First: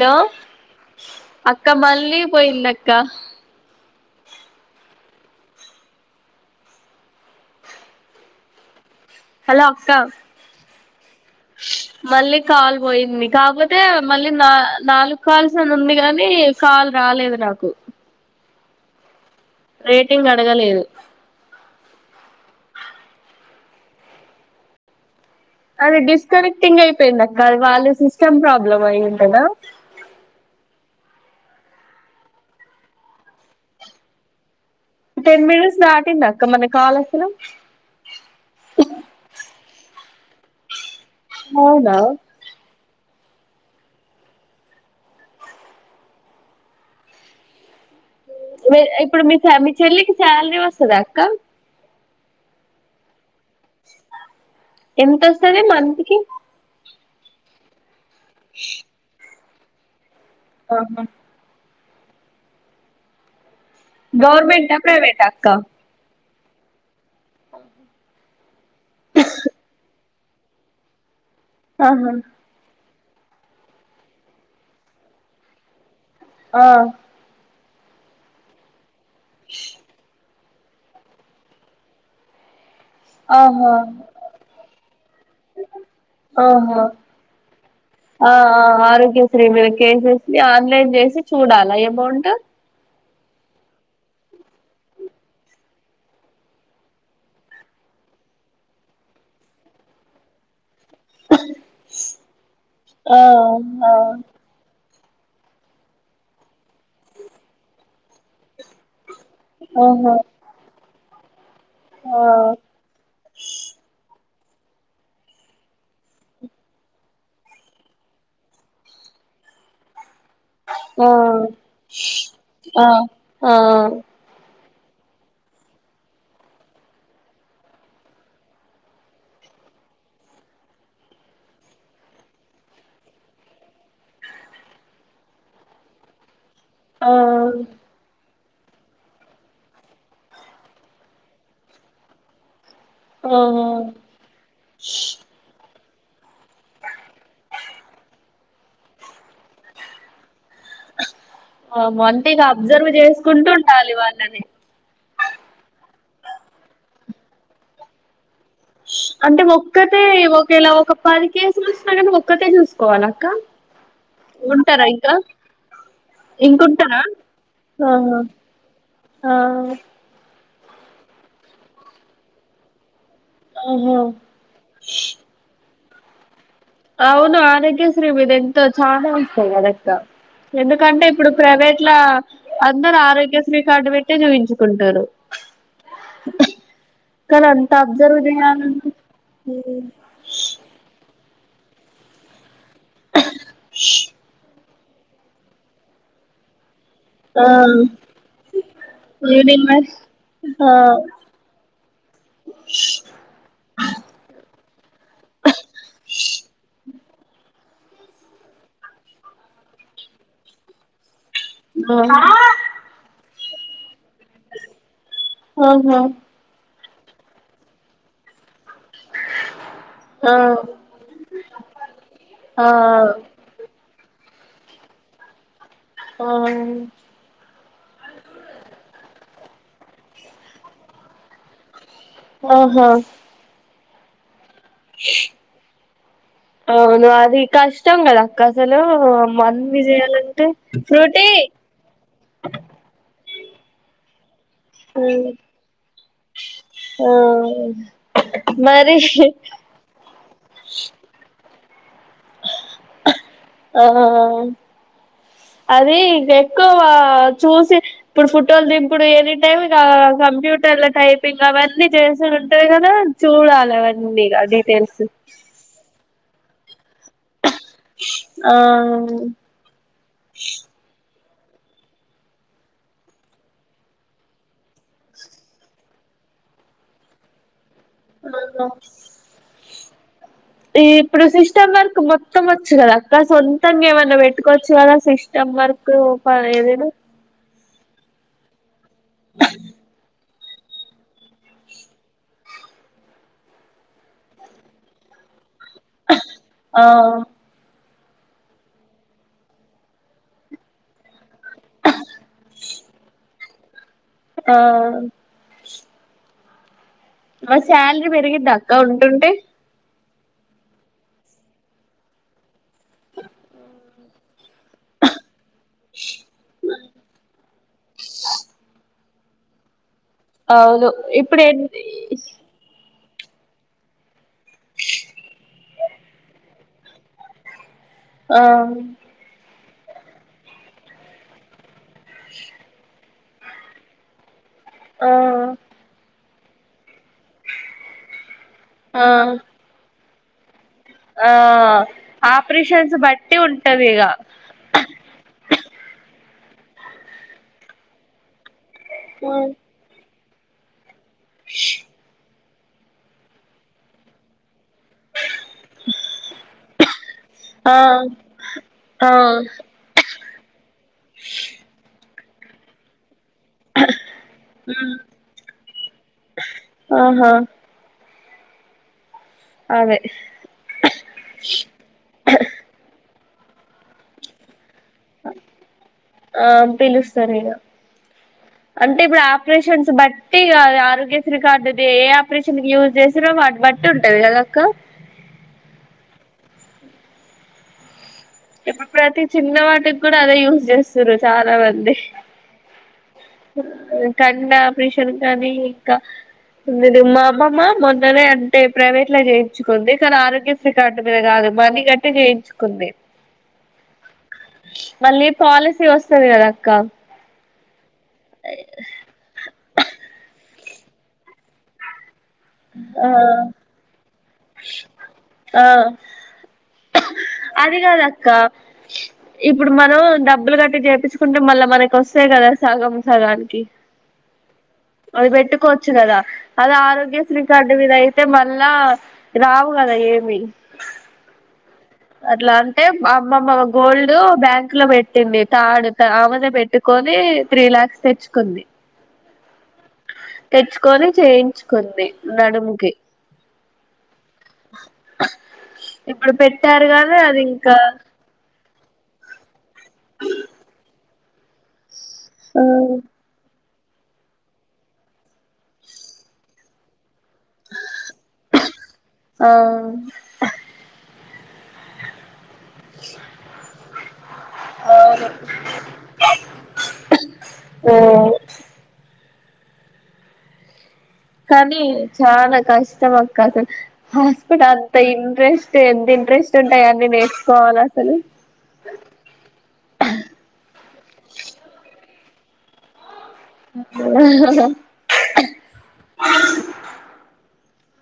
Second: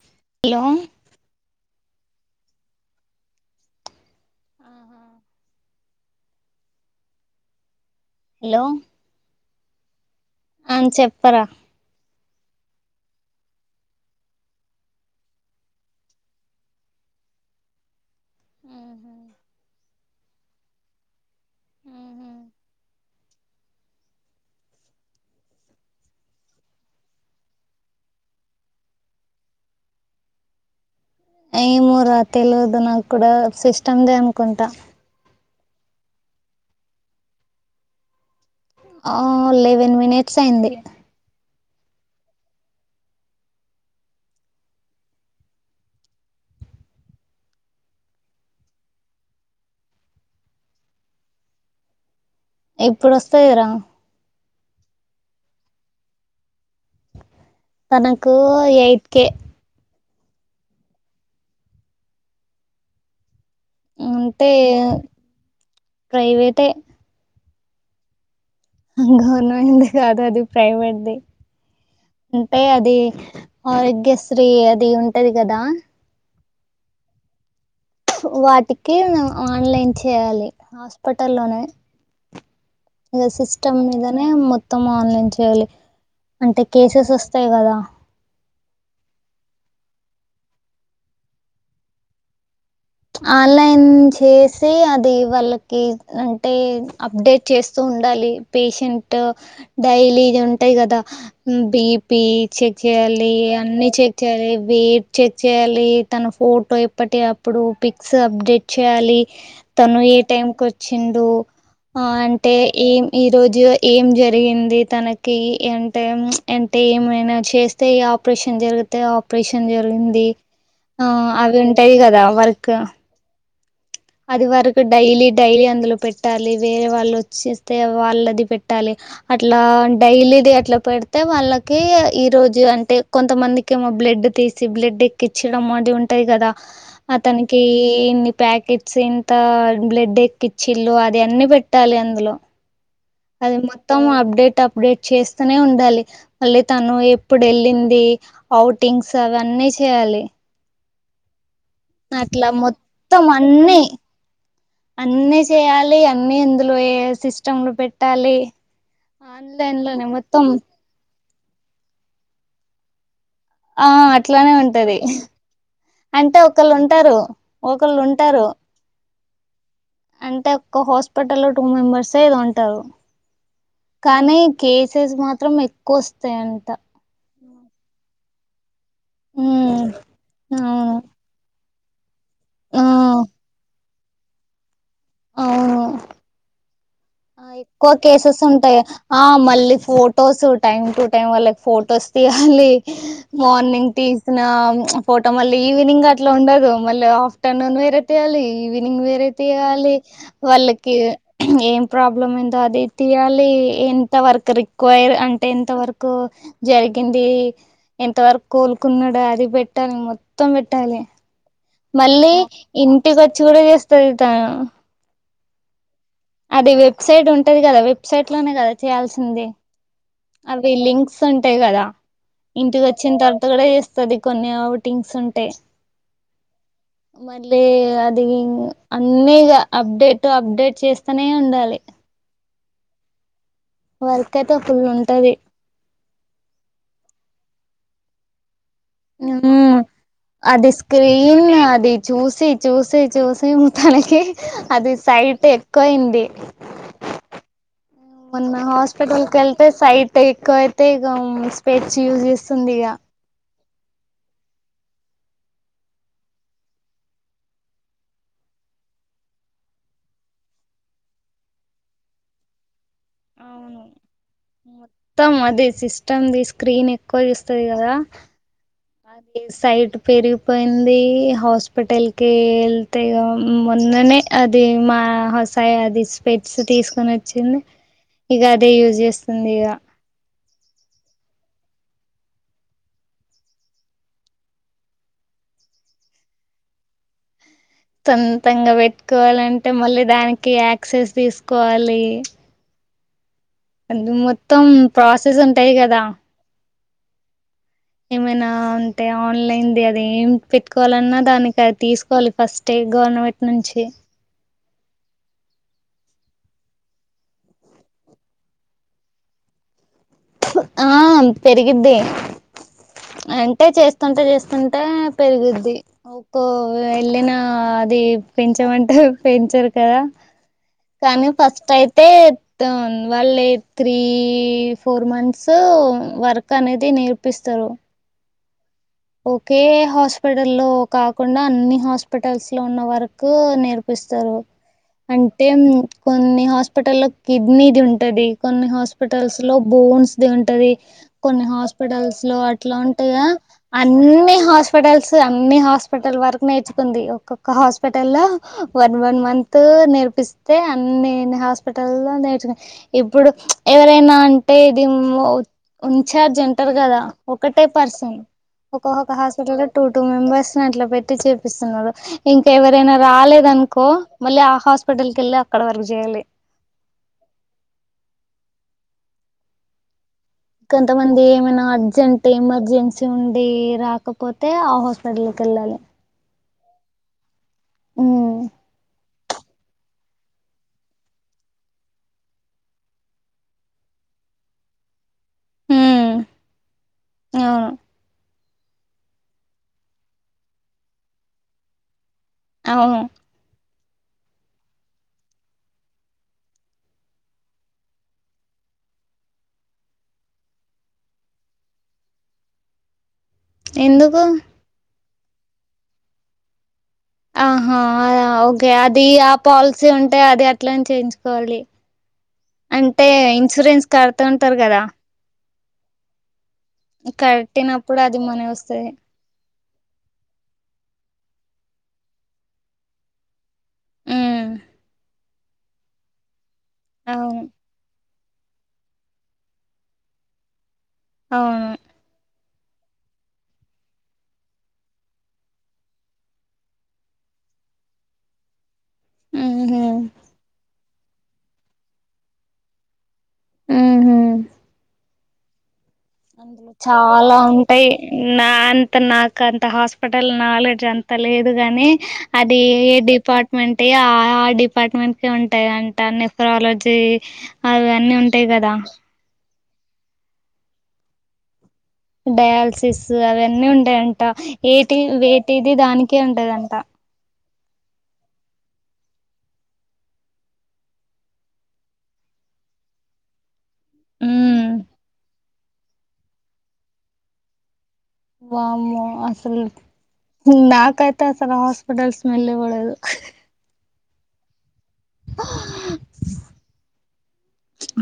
hello అక్క మళ్ళీ పోయింది అక్క హలో హలో అక్క హ చెప్పరా మళ్ళీ కాల్ పోయింది కాకపోతే మళ్ళీ నా నాలుగు కాల్స్ అనుంది కాని కాల్ రా రాలేదు నాకు ఆహా రేటింగ్ అడగలేదు అదే డిస్కనెక్టింగ్ అయిపోయిందక్క వాళ్ళు సిస్టమ్ ప్రాబ్లమ్ అయ్యుండదా ఏమో రా తెలియదు నాకు కూడా సిష్టందే అనుకుంటా టెన్ మినిట్స్ దాటిందా అక్క మన కాల్ అసలు ఆ లెవెన్ మినెట్స్ అయింది అవునా డు ఇప్పుడు మీ ఫ్యామి చెల్లికి సాలరీ వస్తదా అక్కా ఎప్పడొస్తయో రా ఎంతొస్తది మంత్ కి తనకూ ఎయిట్ కే ఆహా అంటే గవర్నమెంటా ప్రైవేటా అక్క ప్రైవేటే గవర్నమెంట్ ది కాదది ప్రైవేట్ ది ఆహా అంటే అది ఆరోగ్యశ్రీ అది ఉంటది కదా ఆ హ్ వాటికి ఆన్లైన్ చేయాలి హాస్పిటల్లోనే ఇక ఆహా సిస్టమ్ మీదనే మొత్తం ఆన్లైన్ చేయాలి అంటే ఆహా కేసెస్ వస్తాయి కదా ఆ ఆ ఆరోగ్యశ్రీ మీద కేసే మీ ఆన్లైన్ చేసి చూడాలా ఎకౌంటు ఆన్లైన్ చేసి అది వాళ్ళకి అంటే అప్డేట్ చేస్తూ ఉండాలి పేషెంట్ డైలీ ఉ టయి కదా బీపీ చెక్ ఆ చెయాలి అన్ని చెక్ చెయాలి బీ చెక్ చేయాలి తన ఫోటో ఇప్పటి అప్పుడు స్ అప్డేట్ చేయాలి తను ఆహా ఏ టైంకి వచ్చిండు ఆ అంటే ఏం ఈ రోజు ఏం జరి ఎంది తనకి అంటే అంటే ఏమైనా చేస్తే ఆపరేషన్ జరిగితే పేషన్ జరిగింది ఆ అవి ఉంటాయి కదా వర్క్ ఆ ఆ ఆ అది వర్క్ డైలీ డైలీ అందులో పెట్టాలి వేరే వాళ్ళు వచ్చేస్తే వాళ్ళది పెట్టాలి అట్లా డైలీది అట్లా పెడితే వాళ్ళకి ఈ రోజు అంటే కొంతమందికెమో బ్లడ్ తీసి బ్లడ్ ఎక్కించడం అది ఉంటది కదా అతనికి ఆహా ఇన్ని పాకే సెంత బ్లడ్ ఎక్కిచ్చిల్లు అది అన్ని పెట్టాలి అందులో అది మొత్తం అప్డేట్ అప్డేట్ చేస్తూనే ఉండాలి మళ్ళీ తను ఎప్పుడెళ్ళింది ఔటింగ్స్ అవన్నీ చేయాలి అమ్మె అంటే ఇక అట్లా అబ్జర్వ్ చేసుకుంటూ ఉండాలి వాళ్ళని అన్నీ చేయాలి అన్నీ ఇందులో ఏ సిస్టమ్లు పెట్టాలి అంటే ఆన్లైన్ ఒక్కతే లోనే మొత్తం ఒకేలా ఒక పది కేసులు వచ్చిన కానీ ఒక్కతే చూసుకోవాలా ఆ అట్లానే ఉంటది అంటే ఇంకుంటారా ఒకళ్ళుంటారు ఒకళ్ళు ఆహా ఉంటారు ఆ అంటే ఒక హాస్పిటల్ లో టూ మెంబెర్స్ ఎదొ ఉంటారు ఆహా కానీ కేసెస్ మాత్రం ఎక్కువ వస్తాయి అన్ అవును ఆరోగ్యశ్రీ మీదేన్ చానా వస్తాయి ఉమ్ కదాక్క అవును ఎందుకంటే ఇప్పుడు ప్రైవేట్లా ఆ అందరూ ఆరోగ్యశ్రీ కార్డు పెట్టే చూయించుకుంటారు ఆ కానీ అంత ఎక్కువ అబ్జర్వ్ కేసెస్ ఉంటాయి చేయాలంటే ఆ మళ్ళీ ఫొటోస్ టైమ్ టు టైం వాళ్ళకి ఫొటోస్ తీయాలి మార్నింగ్ తీసినా ఆ ఫోటో మళ్ళీ ఈవినింగ్ అట్లా ఉండదు మల్లా ఆ ఆఫ్టర్నూన్ వేరే తీయాలి ఈవినింగ్ వేరే యూనివర్స్ తీయాలి ఆ వాళ్ళకి ఏం ప్రాబ్లం ఏందో అది తీయాలి ఎంత వర్క్ రిక్వైర్ అంటే ఎంత వరకు జరిగింది ఎంత వరకు కోలుకున్నాడు అది పెట్టాలి మొత్తం పెట్టాలి ఆ మళ్ళీ ఇంటికొచ్చి కూడా చేస్తరు ట్రాన్ ఓహో అది వెబ్సైట్ ఉంటది కదా వెబ్సైట్ లోనే కదా చేయాల్సింది ఆ అవి లింక్స్ ఉంటాయి కదా ఆ ఇంటికి వచ్చిన తర్వాత కూడా చేస్తది కొన్ని అవుటింగ్స్ ఉంటయ్ ఆ మళ్ళీ అది అన్నీగ అప్డేట్ టు అప్డేట్ చేస్తనే ఉండాలి ఆహా వర్క్ అయితే ఫుల్ ఉంటది అవును అది కష్టంగదక్క మ్ అది ఫ్రూటీ స్క్రీన్ అది చూసి చూసి చూసి మ్ తనకి అది సైట్ ఎక్కువయింది ఆ ఆ మొన్నా మరి హాస్పిిటల్ కెళ్తే సైట్ ఎక్కువయితే ఇగా స్పెడ్స్ యూజ్ చేస్తుంది ఇగ ఆ ఆ అది ఇగ ఎక్కువ చూసి ఇప్పుడు ఫుటోలు దింపుడు ఎనీ టైమ్ ఇగా కంప్యూటర్ల టైపింగ్ అవన్నీ చేసుడు ఉంటాయి కదా అవును చూడాలవన్నీగా డీటెయిల్స్ మొత్తం అది సిస్టమ్ది స్క్రీన్ ఎక్కువ చూస్తది కదా ఆ అదే సైట్ పెరిగిపోయింది హాస్పిటల్ కి వెళ్తే ఇగ మొన్ననే అది మా హసాయి అది స్పెట్ తీసుకొని వచ్చింది ఇగ అదే యూజ్ చేస్తుంది ఇగ ఇప్పుడు సిస్టమ్ వర్క్ మొత్తం వచ్చు కదా అక్క సొంతంగా ఏమన్నా పెట్టుకోవచ్చు కదా సిస్టమ్ వర్కు పదైదును సొంతంగా పెట్టుకోవాలంటే మళ్ళీ దానికి యాక్సెస్ తీసుకోవాలి అందు మొత్తం ప్రాసెస్ ఉంటాయి కదా ఆ ఏమైనా అంటే ఆన్లైన్ది అది ఏం పెట్టుకోవాలన్నా దానికి అది తీసుకోవాలి ఫస్టే గవర్నమెంట్ నుంచి ఆ ఆ శాలరీ పెరిగిద్ద అక్క ఉంటుంటే ఆ పెరిగిద్ది అంటే చేస్తుంటే చేస్ అంటే పెరిగిద్ది ఒక్కో వెళ్ళిన అది పెంచమంటే పెంచరు కదా అవును కానీ ఇప్పుడు ఎ ఫస్ట్ అయితే త వాళ్ళ త్రీ కు వర్క్ అనేది నేర్పిస్తారు ఆ ఒకె హాస్పిటల్ లో కాకుండా అన్ని హాస్పిటల్స్ లో ఉన్న వర్క్ నేర్పి స్తరు ఆ అంటే కొన్ని హాస్పిటల్ లో కిడ్నీది ఉంటది కొన్ని ఆ హాస్పిటల్స్ లో బోన్స్ది ఉంటది ఆ కొన్ని హాస్పిటల్స్ లో అట్లా ఆపరేషన్స్ ఉంటయా బట్టి ఉంటది ఇగ అన్నీ హాస్పిటల్స్ అన్ని హాస్పిటల్ వరకు నేర్చుకుంది ఒక్కొక్క హాస్పిటల్ లో వన్ వన్ మంత్ నేర్పిస్తే అన్ని హాస్పిటల్ లో నేర్చుకు ఇప్పుడు ఎవరైనా అం టే ఇది ఉన్ఛార్జ్ ఉంటారు కదా ఒకటే ఆ పర్సన్ ఆ ఒక్కొక్క హాస్పిటల్ లో టూ టూ మెంబెర్స్ ని అట్లా పెట్టి చేపిస్తున్నారు ఇంకా ఎవరైనా రాలే దనుకో మళ్ళీ ఆ హాస్పిటల్ కెళ్ళి అక్కడ వర్కు చేయాలి ఆహా అదే కొంతమంది ఏమైనా అర్జెంట్ ఎమర్జెన్సీ ఉండి రాకపోతే ఆ హాస్పిటల్ కి వెళ్ళాలి ఆ పిలుస్తారు ఇగ ఉమ్ అంటే ఇప్పుడు ఆ ఆపరేషన్స్ బట్టి ఇ ఆరోగ్యశ్రీ కార్డుది ఏ ఆపరేషన్ యూజ్ చేసిరో వాటి బట్టి ఉంటది కదక్క ఉ ఆవును ఇప్పుడు ప్రతి చిన్న వాటికి కూడా అదే యూజ్ చేస్తురు చాలా మంది అవును కన్నా ప్రిషన్ కాని ఇంకా మీరు మా అమ్మమ్మ మొన్ననే అంటే ప్రైవేట్ ల చేయించుకుంది కానీ ఆరోగ్యశ్రీ కార్డు మీద కాదు మనీ గట్టి చేయించుకుంది ఎందుకు మళ్ళీ పాలసీ వస్తది కదా అక్క ఆహా అదా ఓకే అది ఆ పాలసీ ఉంటే అది అట్లనె చేయించుకోవాలి అంటే ఆ ఇన్సూరెన్స్ కడుతుంటారు కదా ఆ అది కట్టినప్పుడు కాదక్క మనీ వస్తది ఇప్పుడు మనం డబ్బులు కట్టి చేపించుకుంటే మళ్ళా మనకి వస్తాయి కదా సగం సగానికి ఉ అది పెట్టుకోవచ్చు కదా అద అవును ఆరోగ్యశ్రీకార్డు మీద ఐ అంటే మళ్ళా రావు కదా ఏమి అవును అట్లా అంటే అమ్మమ్మ గోల్డ్ బ్యాంక్ లో పెట్టింది థాడ్ ఆమెదె పెట్టుకొని త్రీ లాక్స్ తెచ్చుకుంచి ఉ హు తీసుకొని చేయించుకుంది నడుముకి ఉ హు ఇప్పుడు అందులో పెట్టారు గానీ చాలా అది ఇంకా ఉంటాయి నాన్ త నాకంత హాస్పిటల్ నాలెడ్జ్ అంత లేదు గాని అది ఆ ఏ డిపా వంటే ఆ ఆ డిపార్ట్మెంట్ కె ఉంటాయి అంట నఫరాలజీ అవన్నీ ఉంటాయి కదా ఆవున్ డయాలసిస్ అవన్ని ఉంటాయంట ఏటి వేటిది దానికే ఉంటదంట ఉమ్ కానీ చాలా కష్టం అక్క అసలు ఉమ్ హాస్పిటల్ అంత ఇంట్రెస్ట్ టే ఎంత ఇంట్రెస్ట్ ఉంటాయ నేను నేర్చుకోవాలే వామ్మో అసలు నాకైతే అసలు హాస్పిటల్స్ స్మెల్లే పడదు ఆఆ హా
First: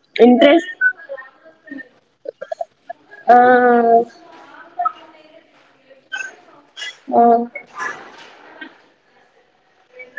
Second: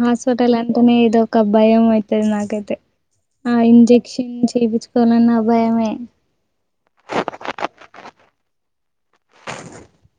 హాస్పిటల్ ఇంట్రెస్ట్ అంటేనే ఏదో ఒక భయం అయితది నాకైతే ఆ ఇంజెక్షన్ చేపించుకోవలన భయమే ఆవున్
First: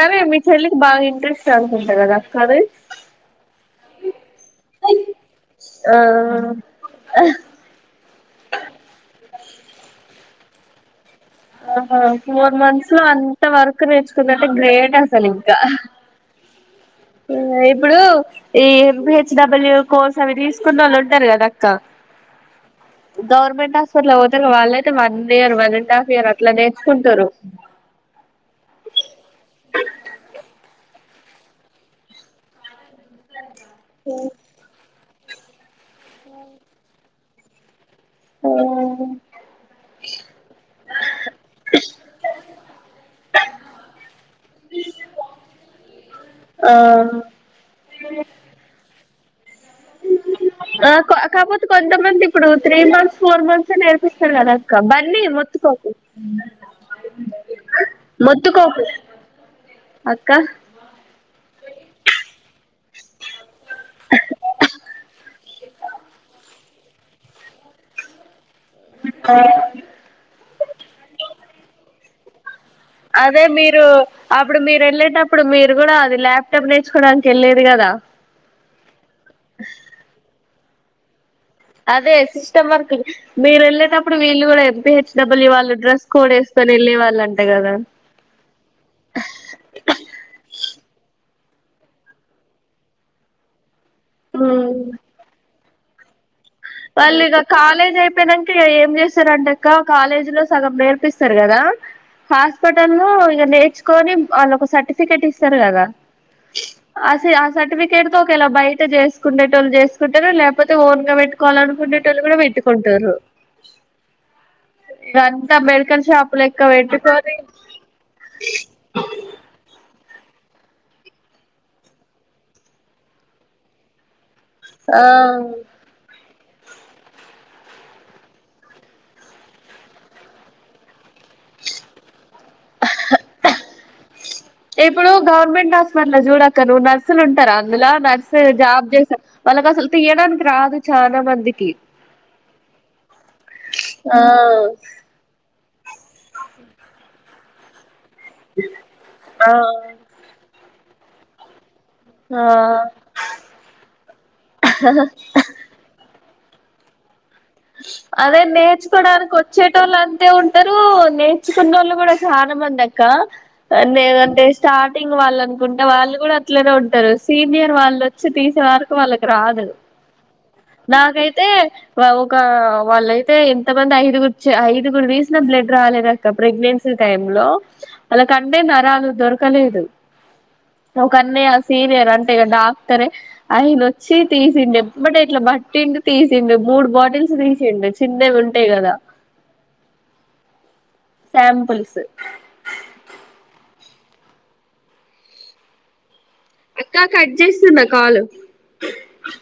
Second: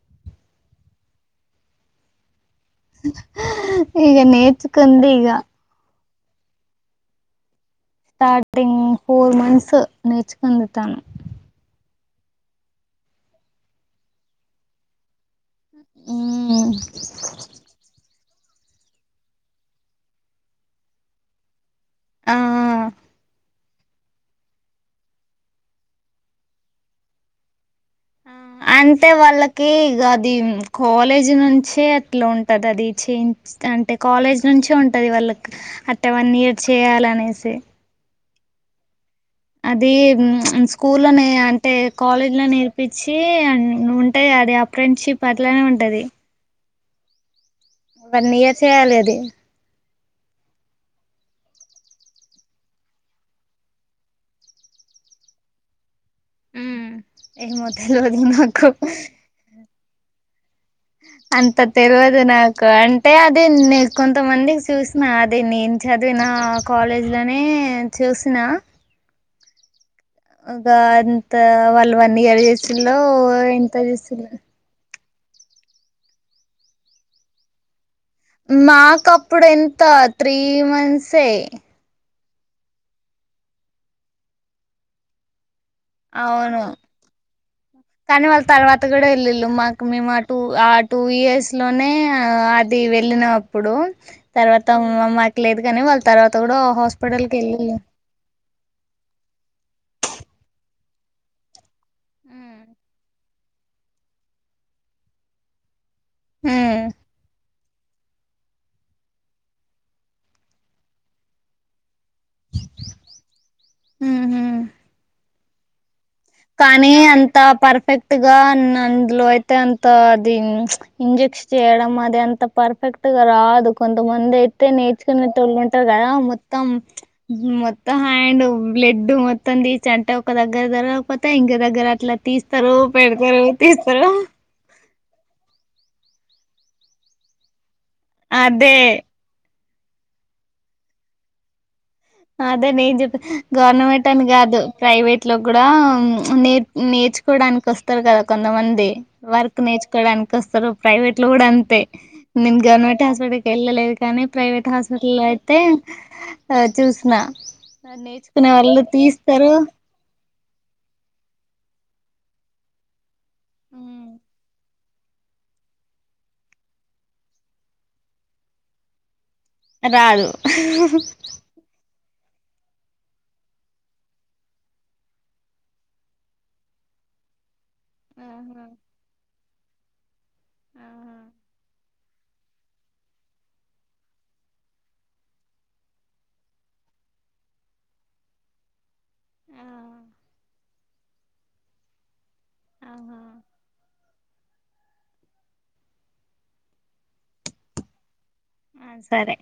సరే మీ చెల్లికి బాగా ఇంట్రెస్ట్ అనుకుంట కదా కాలేజ్ ఈగ నేర్చుకుంది ఈగ ఆ స్టార్స్టింగ్ ఫోర్ మంత్స్ నేర్చుకుంది తాను ఫోర్ మంత్స్ లో అంత వర్క్ నేర్చుకుందంటే గ్రేట్ ఆస్ సలింకా మ్మ్ ఇప్పుడు ఈ M P H W course అవి తీసుకున్నోళ్లు ఉంటారు కదా కా ఆ గవర్నమెంట్ హాస్పిటల్ పోతె వాళ్లు ఐతే ఇయర్ వన్ అండ్ ఆఫ్ ఇ ఇయర్ అట్లా నేర్చుకుంటారు కాలేజ్ నుంచే అట్లా ఉంటది అది చేఇంచు అంటే కాలేజ్ నుంచే ఉం టది వాళ్ళకు అట్టే వన్ ఇయర్ చేయాలనేసి ఆ అది స్కూల్ లానే అంటే కాలేజ్ లో నేర్పించి ఆం ఉంటాయి గా అది ఆ ఫ్రెండ్షిప్ అట్లానే ఉంటది ఆ వన్ ఇయర్ చేయాలి అది ఆ కో కాపోతే కొంతమంది ఇప్పుడు త్రీ మంత్స్ ఫోర్ మంత్స్ ఎ నేర్పిస్తారు కదా అక్క బన్నీ మొత్తుకోక ఉమ్ ఏమో తెల్వదు నాకు మొత్తుకోకు అక్క అంత తెలవదు నాకు అ టే అది నేను కొంతమందికి చూసినా అది నేను చదివిన కాలేజ్ లోనే చూసిన అఓ ఒక అంత వాళ్ళు వన్ ఇయర్ చేసి అదే మీరు ఆప్పుడు మీరు ఎల్లే అంటే అపుడు మీరు కూడా అది ల్యాప్టాప్ నేర్చుకోడానికి వెళ్ళేది కదా మాకు అప్పుడు ఎంత త్రీ మంత్సే అదే సిస్టం వర్క్ మీరు వెళ్ళేటప్పుడు వీళ్ళు కూడా ఎపీహెచ్డబ్ల్యూ వాళ్ళు డ్రెస్ కోడ్ అవును వేసుకొని వెళ్ళే వాళ్ళు అంట కదా కానీ వాళ్ళు తర్వాత గూడా ఎళ్ళిళ్ళు మాకు మేము ఆ టూ ఆ టూ ఇయర్స్ లోనే ఆది వెళ్ళినం అప్పుడు తర్వాత మాకు లేదు గని వాళ్ళు తర్వా వాళ్ళు ఇగ కాలేజ్ అయిపోయినంక ఇగ ఏం చేశారుంటె అక్క కాలేజ్ లో సగం నేర్ పిస్తరు గదా ఉమ్ హాస్పిటల్లో నేర్చుకొని వాళ్ళకు సర్టిఫికెట్ ఇస్తారు గదా ఆ సి అ సర్టిఫికేట్ తో ఒకవెల బయట జేసుకుండెటోళ్ళు జేసుకుంటరు లేపోతే ఓన్ గా వెట్టు కొవాలనుకునేటోళ్ళు గూడ వెట్టుకుంటరు ఉమ్ ఉహు అంతా మెడికల్ షాప్ లెక్క కానీ పెట్టుకొని అంత పర్ఫెక్ట్ గా అన్ అందులో అయితే అంత దీ ఇంజెక్ష్ చేయడం అది అంత పర్ఫెక్ట్ గా రాదు కొన్ తమందైతే ఆ నేచ్చుకొనె టోళ్ళు ఉంటరు గదా మొత్ త్తం మొత్తం హ్యాండ్ బ్లెడ్ మొత్తం దీచంట ఒక దగ్గర దర పొత ఇంక దగ్గర అట్ల తీస్తరు పెడతరు తీస్తరు ఇప్పుడు గవర్నమెంట్ హాస్పిటల్ చూడక్క నువ్వు నర్సులు ఉంటరా అందులో నర్సె అదే జాబ్ జేస్ వాళ్ళకి అసలు తీయడానికి రాదు చానా మందికి అదే నేను జేప్ప్ గవర్నమెంట్ ఆ అని గాదు ప్రైవేట్ లో గూడా నెర్ నె ర్చుకోడానికి ఒస్తారు గదా కొంతమంది ఆ వర్క్ నేర్చుకోడానికి ఒస్తారు ప్రైవేట్ లొ గూడా అంతే నేను ఆ గవర్నమెంట్ హాస్పిటల్కి ఎళ్ళలేదు కానీ ప్రైవేట్ హాస్పిటల్ లొ అయితే అ చూసిన అదే నేర్చుకోడానికి తీస్తారు వచ్చేటోళ్ళు అంతే ఉన్ టరు నేర్చుకున్నోళ్ళు గూడా చాన మంది అక్క అన్నె అంటే స్టార్టింగ్ వాళ్ళనుకుంటే వాళ్ళు గూడ అట్లనే ఉంటరు సీనియర్ వాళ్ళు ఒచ్చి తీసే వరకు వాళ్ళకి రాదు రాదు నాకైతే ఒక ఆ వాళ్ళయితే ఎంత మంది ఐదుగుర్ ఐదుగురు తీసినా బ్లడ్ రాలేదక్క ప్రెగ్నెన్సీ టైం లో వళ్ళ కంటే ఆహా నరాలు దొరకలేదు ఆహా ఒకన్నయ్య సీనియర్ అంటే ఇగ డాక్టరే అయన వచ్చి తీసిండు ఎమ్మటే ఇట్ల బట్టిండు తీసిండు మూడు బాటిల్స్ తీసిండు చిన్నవి ఉంటయి గదా ఆ సాంపుల్స్ ఆహా అక్కా కట్ జేస్తున్న కాలు సరే